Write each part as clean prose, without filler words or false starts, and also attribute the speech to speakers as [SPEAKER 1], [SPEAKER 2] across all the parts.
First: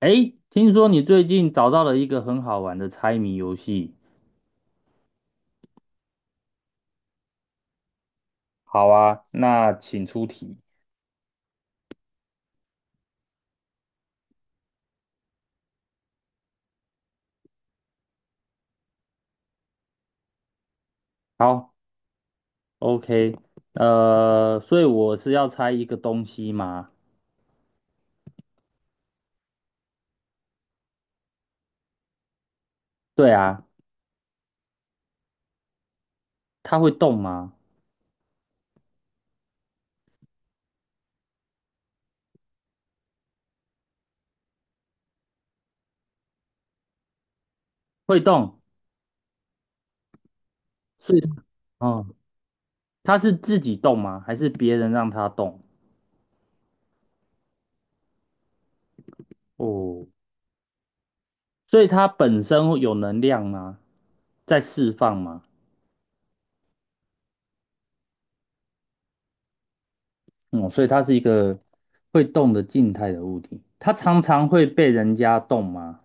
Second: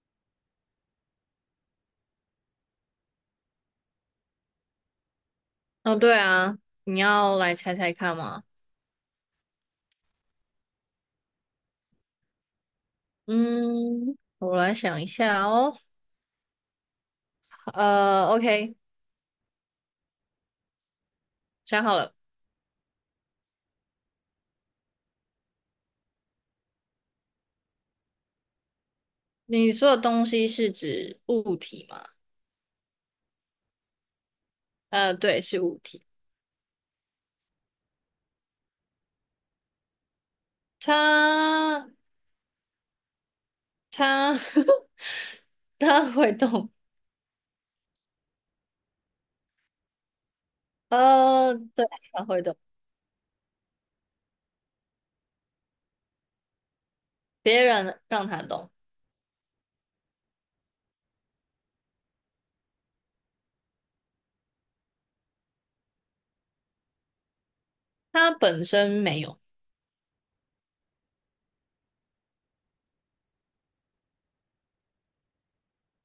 [SPEAKER 1] 哎，听说你最近找到了一个很好玩的猜谜游戏。
[SPEAKER 2] 哦，对啊，你要来猜猜看吗？
[SPEAKER 1] 好啊，那请出题。
[SPEAKER 2] 嗯，我来想一下哦。OK,
[SPEAKER 1] 好
[SPEAKER 2] 想好了。
[SPEAKER 1] ，OK，所以我是要猜一个东西吗？
[SPEAKER 2] 你说的东西是指物体吗？
[SPEAKER 1] 对啊，
[SPEAKER 2] 对，是物体。
[SPEAKER 1] 它会动吗？
[SPEAKER 2] 它它 它会动。
[SPEAKER 1] 会动，所以，
[SPEAKER 2] 对，
[SPEAKER 1] 嗯，
[SPEAKER 2] 它会动。
[SPEAKER 1] 它是自己动吗？还是别人让它动？
[SPEAKER 2] 别人让它动，
[SPEAKER 1] 哦，所以它本身有能量吗？在释放吗？
[SPEAKER 2] 它本身没有。
[SPEAKER 1] 嗯，所以它是一个会动的静态的物体。它常常会被人家动吗？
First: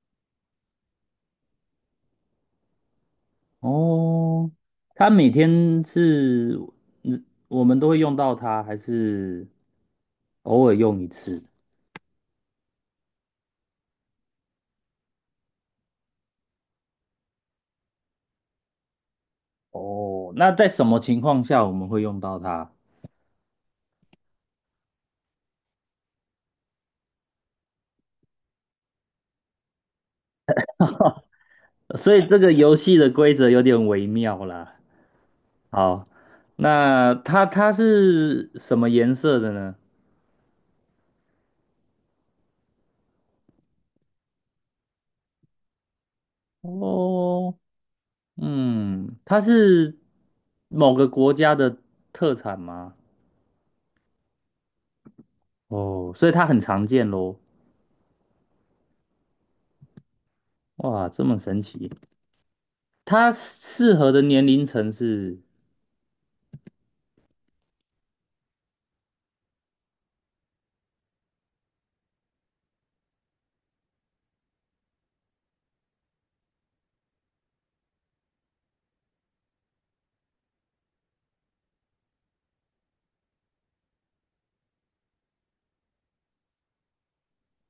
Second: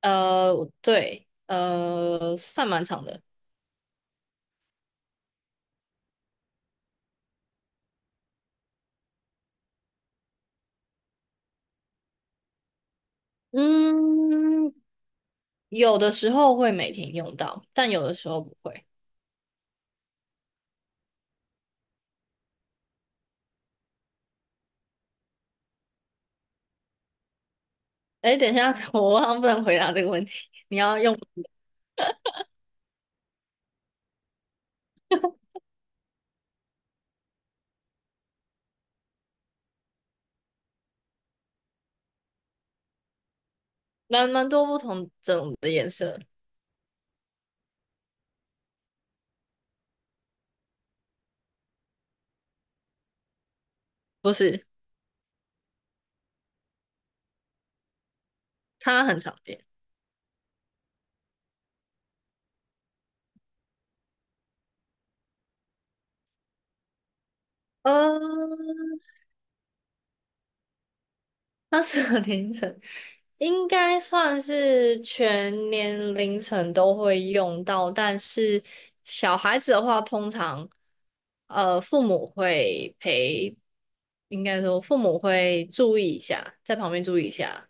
[SPEAKER 2] 呃，对，算蛮长的。
[SPEAKER 1] 哦，它每天是，嗯我们都会用到它，还是偶尔用一次？
[SPEAKER 2] 嗯，有的时候会每天用到，但有的时候不会。
[SPEAKER 1] 哦，那在什么情况下我们会用到它？
[SPEAKER 2] 哎，等一下，我好像不能回答这个问题。你要用
[SPEAKER 1] 所以这个游戏的规则有点微妙啦。好，那它是什么颜色的呢？
[SPEAKER 2] 蛮多不同种的颜色，
[SPEAKER 1] 哦，嗯，它是某个国家的特产吗？
[SPEAKER 2] 不是？
[SPEAKER 1] 哦，所以它很常见喽。
[SPEAKER 2] 它很常见。
[SPEAKER 1] 哇，这么神奇。它适合的年龄层是
[SPEAKER 2] 嗯，它是个凌晨，应该算是全年凌晨都会用到，但是小孩子的话，通常父母会陪，应该说父母会注意一下，在旁边注意一下。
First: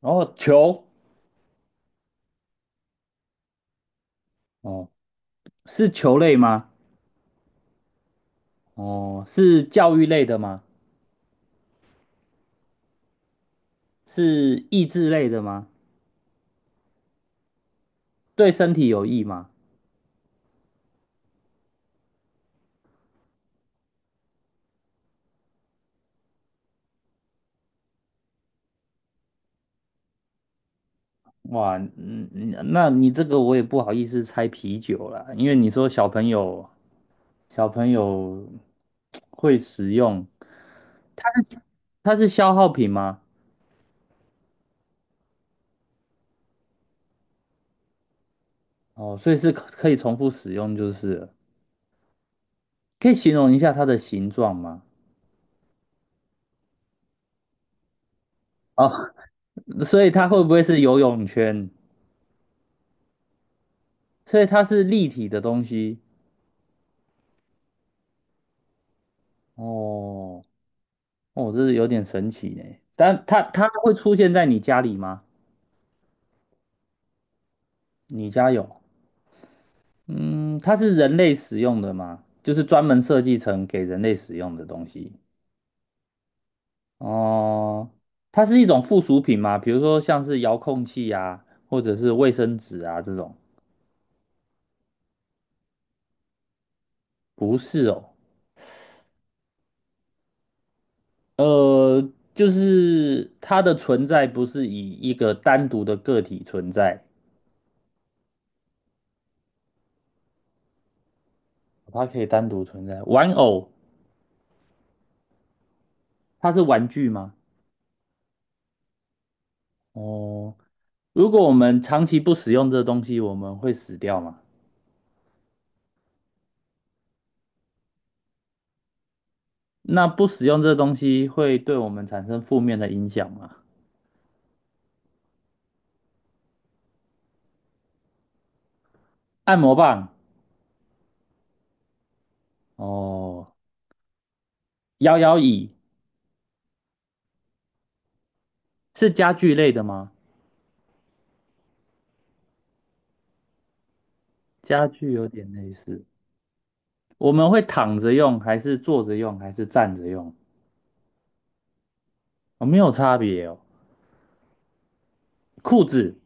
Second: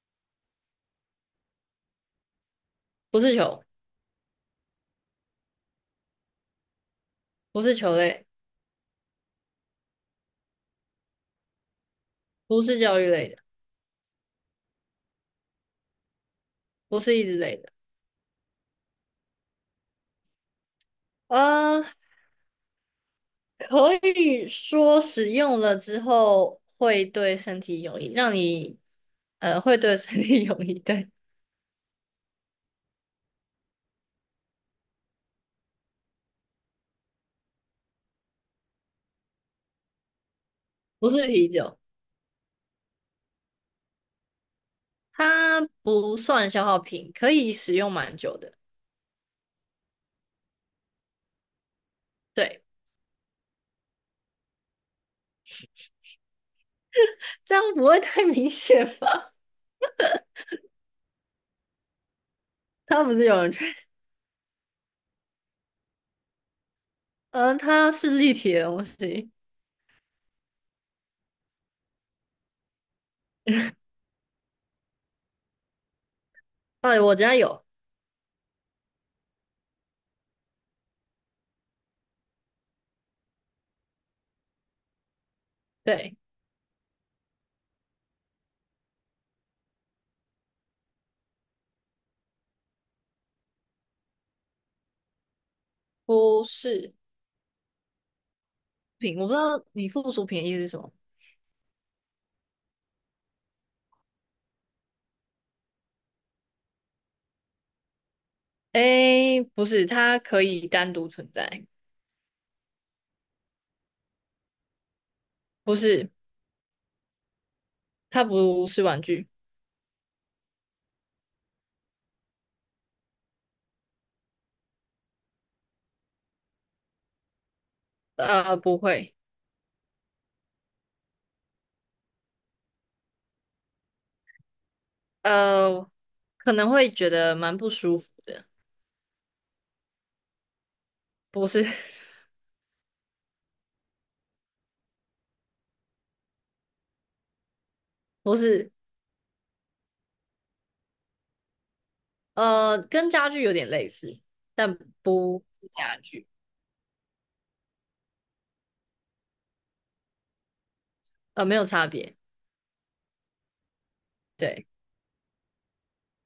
[SPEAKER 1] 哦，球，
[SPEAKER 2] 不是球，
[SPEAKER 1] 哦，是球类吗？
[SPEAKER 2] 不是球类，
[SPEAKER 1] 哦，是教育类的吗？
[SPEAKER 2] 不是教育类的，
[SPEAKER 1] 是益智类的吗？
[SPEAKER 2] 不是益智类的。
[SPEAKER 1] 对身体有益吗？
[SPEAKER 2] 呃，可以说使用了之后会对身体有益，让你会对身体有益。对，
[SPEAKER 1] 哇，嗯，嗯那你这个我也不好意思猜啤酒啦，因为你说小朋友会使用，
[SPEAKER 2] 不是
[SPEAKER 1] 它
[SPEAKER 2] 啤
[SPEAKER 1] 是
[SPEAKER 2] 酒，
[SPEAKER 1] 它是消耗品吗？
[SPEAKER 2] 它不算消耗品，可以使用蛮久的。
[SPEAKER 1] 哦，所以是可以重复使用就是了
[SPEAKER 2] 对，
[SPEAKER 1] 可以形容一下它的形状吗？
[SPEAKER 2] 这样不会太明显
[SPEAKER 1] 哦，
[SPEAKER 2] 吧？
[SPEAKER 1] 所以它会不会是游泳圈？
[SPEAKER 2] 它不是有人圈，
[SPEAKER 1] 所以它是立体的东西
[SPEAKER 2] 它是立体的东西。
[SPEAKER 1] 哦，哦，这是有点神奇呢。但它会出现在你家里吗？
[SPEAKER 2] 哎，我家有，
[SPEAKER 1] 你家有？嗯，它是人类使用的吗？就是专门设计成给人类使用的东西。
[SPEAKER 2] 对，
[SPEAKER 1] 哦，它是一种附属品吗？比如说像是遥控器啊，或者是卫生纸啊这种？
[SPEAKER 2] 不是
[SPEAKER 1] 不是哦，
[SPEAKER 2] 品，我不知道你附属品的意思是什么。
[SPEAKER 1] 就是它的存在不是以一个单独的个体存在。
[SPEAKER 2] 诶，不是，它可以单独存在，
[SPEAKER 1] 它可以单独存在。玩偶，
[SPEAKER 2] 不是，
[SPEAKER 1] 它是玩具吗？
[SPEAKER 2] 它不是玩具，
[SPEAKER 1] 哦，如果我们长期不使用这东西，我们会死掉吗？
[SPEAKER 2] 不会。
[SPEAKER 1] 那不使用这东西会对我们产生负面的影响吗？
[SPEAKER 2] 呃，可能会觉得蛮不舒服的，
[SPEAKER 1] 按摩棒，
[SPEAKER 2] 不是
[SPEAKER 1] 哦，摇摇椅
[SPEAKER 2] 不是，
[SPEAKER 1] 是家具类的吗？
[SPEAKER 2] 跟家具有点类似，但
[SPEAKER 1] 家具有
[SPEAKER 2] 不
[SPEAKER 1] 点
[SPEAKER 2] 是
[SPEAKER 1] 类
[SPEAKER 2] 家
[SPEAKER 1] 似，
[SPEAKER 2] 具，
[SPEAKER 1] 我们会躺着用，还是坐着用，还是站着用？
[SPEAKER 2] 没有差别。
[SPEAKER 1] 哦，没有差别哦。
[SPEAKER 2] 对，
[SPEAKER 1] 裤子，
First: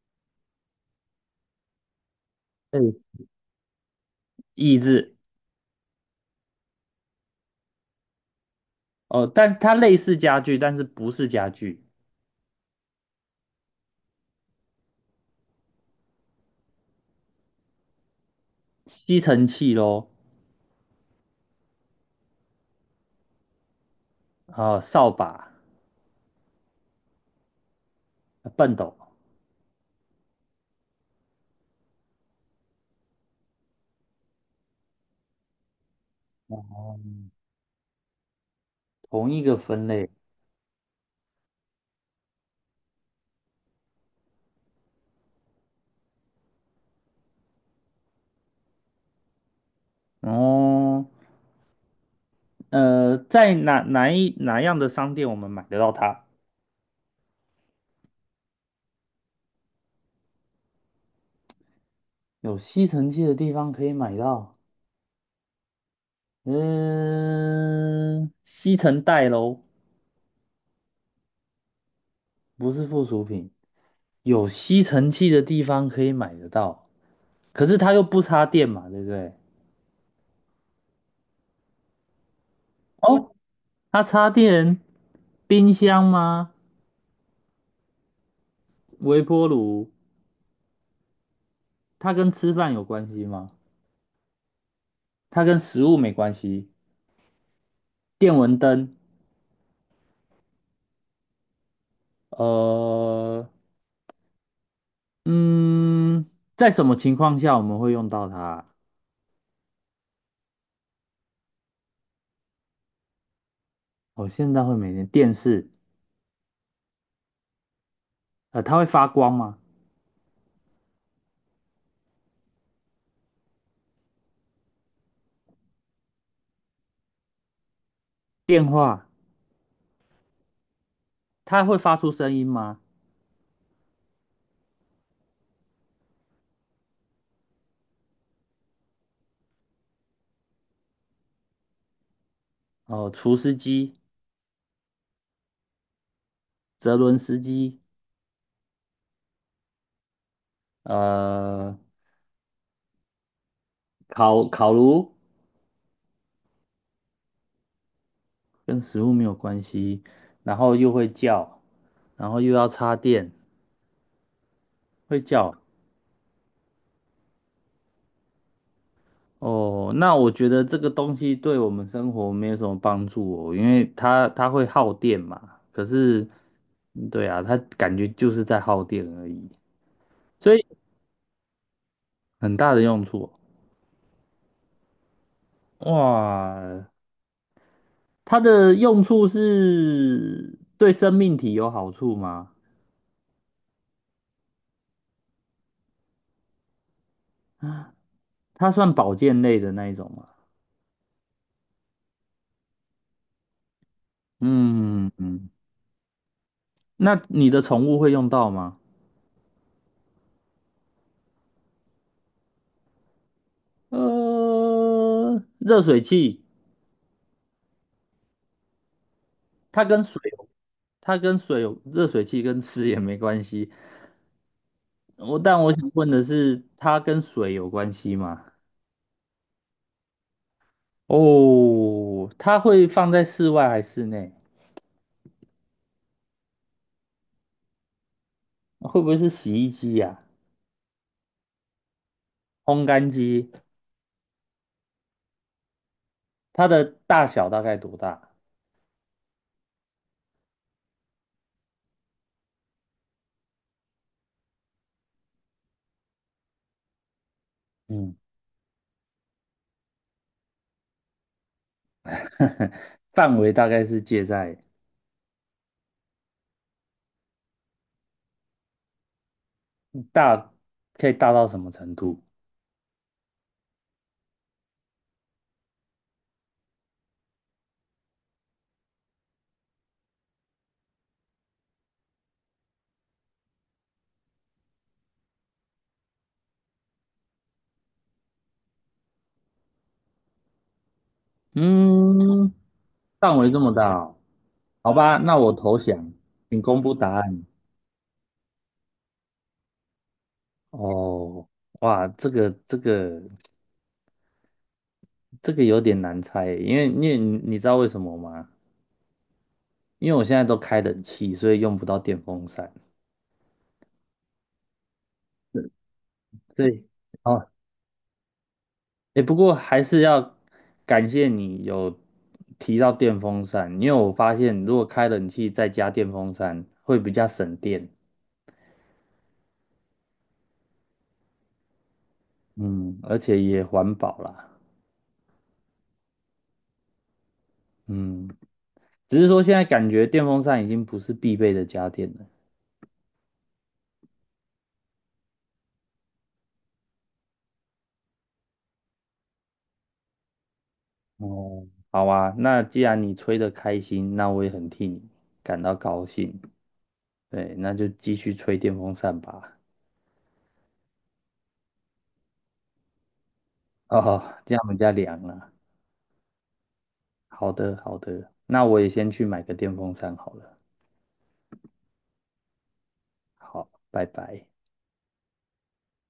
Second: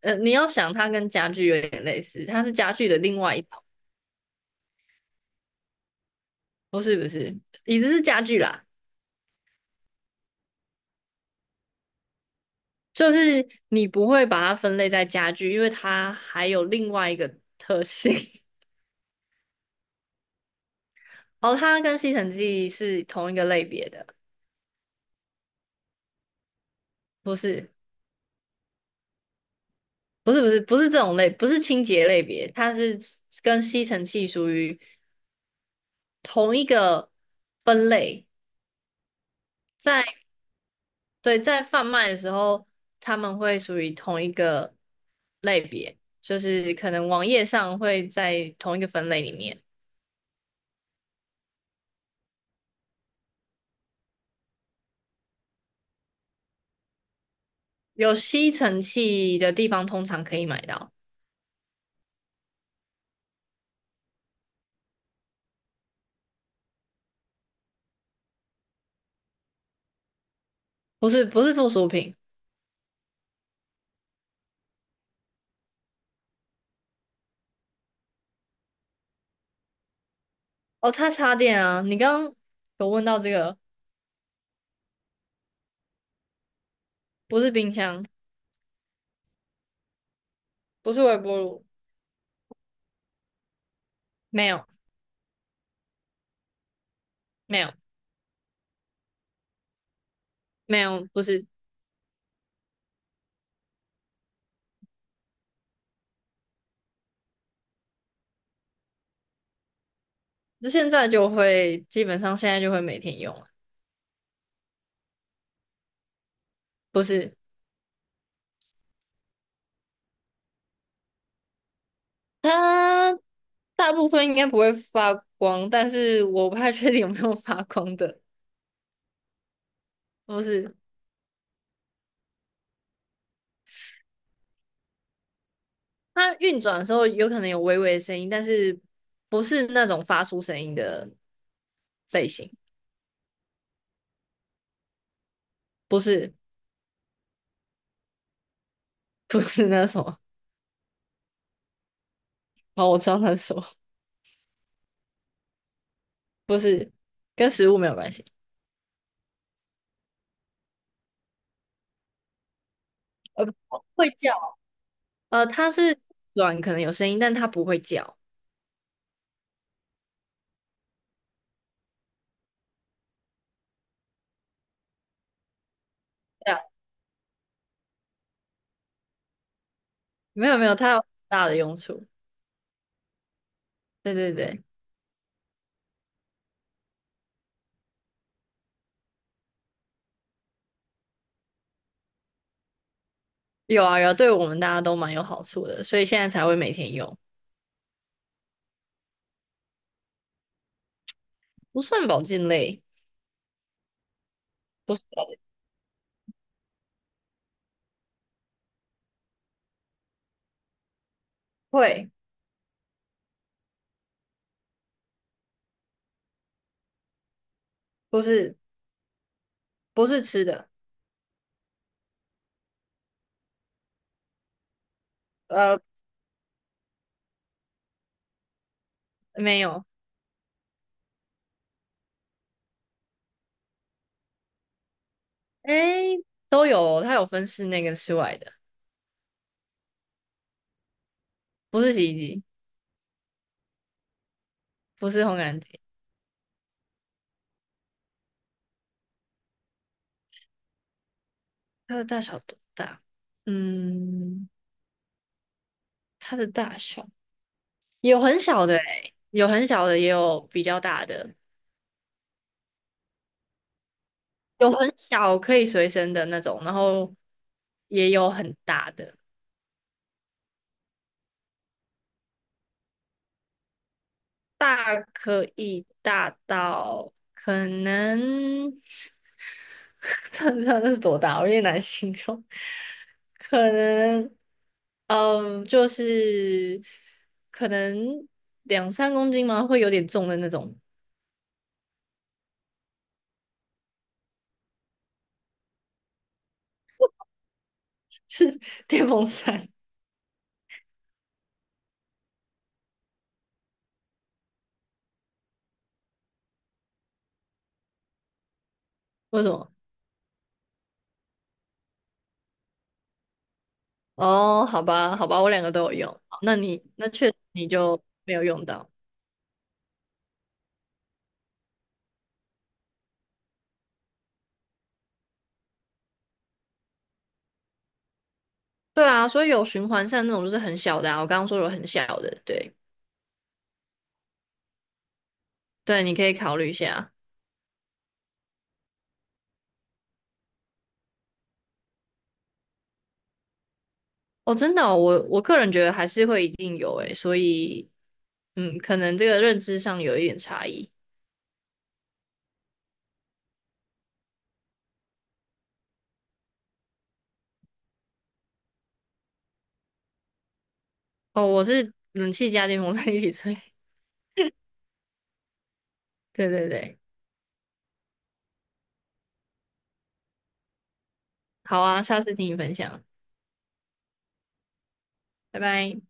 [SPEAKER 2] 你要想它跟家具有点类似，它是家具
[SPEAKER 1] 嗯，
[SPEAKER 2] 的另外一种，
[SPEAKER 1] 椅子，
[SPEAKER 2] 不是，椅子是家具啦，
[SPEAKER 1] 哦，但它类似家具，但是不是家具，
[SPEAKER 2] 就是你不会把它分类在家具，因为它还有另外一个特性，
[SPEAKER 1] 吸尘器咯。
[SPEAKER 2] 哦，它跟吸尘器是同一个类别的，
[SPEAKER 1] 啊，扫把、
[SPEAKER 2] 不是。
[SPEAKER 1] 畚斗，
[SPEAKER 2] 不是这种类，不是清洁类别，它是跟吸尘器属于同一个分类，
[SPEAKER 1] 同一个分类。
[SPEAKER 2] 在对在贩卖的时候，他们会属于同一个类别，就是可能网页上会在同一个分类里面，
[SPEAKER 1] 哦，在哪样的商店我们买得到它？
[SPEAKER 2] 有吸尘器的地方通常可以买到，
[SPEAKER 1] 有吸尘器的地方可以买到。嗯，吸尘袋喽，
[SPEAKER 2] 不是不是附属品
[SPEAKER 1] 不是附属品。有吸尘器的地方可以买得到，可是它又不插电嘛，对不对？
[SPEAKER 2] 哦，它插电啊，你刚刚有问到这
[SPEAKER 1] 哦，
[SPEAKER 2] 个，
[SPEAKER 1] 它插电，冰箱吗？
[SPEAKER 2] 不是冰箱，
[SPEAKER 1] 微波炉，
[SPEAKER 2] 不是微波炉，
[SPEAKER 1] 它跟吃饭有关系吗？
[SPEAKER 2] 没有
[SPEAKER 1] 它跟食物没关系。
[SPEAKER 2] 没有
[SPEAKER 1] 电蚊灯。
[SPEAKER 2] 没有，不是。
[SPEAKER 1] 呃，嗯，在什么情况下我们会用到它？
[SPEAKER 2] 那现在就基本上现在就会每天用了，
[SPEAKER 1] 我现在会每天电视，
[SPEAKER 2] 不是
[SPEAKER 1] 它会发光吗？
[SPEAKER 2] 它大部分应该不会发光，但是我不太确定有没有发光的，
[SPEAKER 1] 电话，
[SPEAKER 2] 不是
[SPEAKER 1] 它会发出声音吗？
[SPEAKER 2] 它运转的时候有可能有微微的声音，但是不是那种发出声音的类型，
[SPEAKER 1] 哦、除湿机、
[SPEAKER 2] 不是
[SPEAKER 1] 泽伦斯基，
[SPEAKER 2] 不是那什么，
[SPEAKER 1] 呃，
[SPEAKER 2] 哦，我知道那是什么，
[SPEAKER 1] 烤炉
[SPEAKER 2] 不是跟食物没有关系，
[SPEAKER 1] 跟食物没有关系，然后又会叫，然后又要插电，
[SPEAKER 2] 不会叫，
[SPEAKER 1] 会叫
[SPEAKER 2] 它是软可能有声音，但它不会叫，
[SPEAKER 1] 哦，那我觉得这个东西对我们生活没有什么帮助哦，因为它会耗电嘛。可是，
[SPEAKER 2] 对啊，
[SPEAKER 1] 嗯对啊，它感觉就是在耗电而已，
[SPEAKER 2] 没
[SPEAKER 1] 所
[SPEAKER 2] 有没
[SPEAKER 1] 以
[SPEAKER 2] 有，它有大的用处，
[SPEAKER 1] 很大的用处哦。
[SPEAKER 2] 对对对。
[SPEAKER 1] 哇，它的用处是对生命体有好处吗？
[SPEAKER 2] 有啊有啊，对我们大家都蛮有好处的，所以现在才会每天用，
[SPEAKER 1] 它算保健类的那一种吗？
[SPEAKER 2] 不算保健类，不是
[SPEAKER 1] 嗯嗯，
[SPEAKER 2] 保健，
[SPEAKER 1] 嗯那你的宠物会用到吗？
[SPEAKER 2] 会，
[SPEAKER 1] 呃，热水器。
[SPEAKER 2] 不是
[SPEAKER 1] 它跟
[SPEAKER 2] 不
[SPEAKER 1] 水
[SPEAKER 2] 是吃
[SPEAKER 1] 有，
[SPEAKER 2] 的，
[SPEAKER 1] 它跟水有，热水器跟吃也没关系。我但我
[SPEAKER 2] 呃，
[SPEAKER 1] 想问的是，它跟水有关系吗？
[SPEAKER 2] 没有，
[SPEAKER 1] 哦，它会放在室外还是室内？
[SPEAKER 2] 诶，都有哦它有分室内跟室外的，
[SPEAKER 1] 会不会是洗衣机呀、
[SPEAKER 2] 不是洗衣机，
[SPEAKER 1] 烘干机？
[SPEAKER 2] 不是烘干机，
[SPEAKER 1] 它的大小大概多大？
[SPEAKER 2] 它的大小多大？嗯，它的大小
[SPEAKER 1] 嗯，
[SPEAKER 2] 有很小的诶，有很小的，也有比较大的，
[SPEAKER 1] 范围大概是介在
[SPEAKER 2] 有很小可以随身的那种，然后也有很大的。
[SPEAKER 1] 大，可以大到什么程度？
[SPEAKER 2] 大可以大到可能，这是多大？我有点难形容。可能，嗯，就是可能2~3公斤吗？会有点重的那种，
[SPEAKER 1] 嗯，范围这么大哦好吧，那我投降，请公布答案。
[SPEAKER 2] 是电风扇。
[SPEAKER 1] 哦，哇，这个有点难猜耶因为因为你知道为什么吗？
[SPEAKER 2] 为什么？
[SPEAKER 1] 因为我现在都开冷气，所以用不到电风扇。
[SPEAKER 2] 哦，好吧，好吧，我两个都有用。好那
[SPEAKER 1] 对，
[SPEAKER 2] 你那确实
[SPEAKER 1] 哦，
[SPEAKER 2] 你就没有用到。
[SPEAKER 1] 哎，不过还是要感谢你有提到电风扇，因为我发现如果开冷气再加电风扇会比较省电，
[SPEAKER 2] 对啊，所以有循环扇那种就是很小的啊，我刚刚说有很小的，对
[SPEAKER 1] 嗯，而且也环保啦，
[SPEAKER 2] 对，你可以考虑一下。
[SPEAKER 1] 嗯，只是说现在感觉电风扇已经不是必备的家电了。
[SPEAKER 2] 哦，真的哦我我个人觉得还是会一定有诶，所以嗯，可能这个认知上有一点差异。
[SPEAKER 1] 哦，好啊，那既然你吹得开心，那我也很替你感到高兴。对，那就继续吹电风扇吧。
[SPEAKER 2] 哦，我是冷气加电风扇一起吹。
[SPEAKER 1] 哦，这样我们家凉了。
[SPEAKER 2] 对对对，
[SPEAKER 1] 好的，好的，那我也先去买个电风扇好了。
[SPEAKER 2] 好啊，下次听你分享，
[SPEAKER 1] 好，拜拜。
[SPEAKER 2] 拜拜。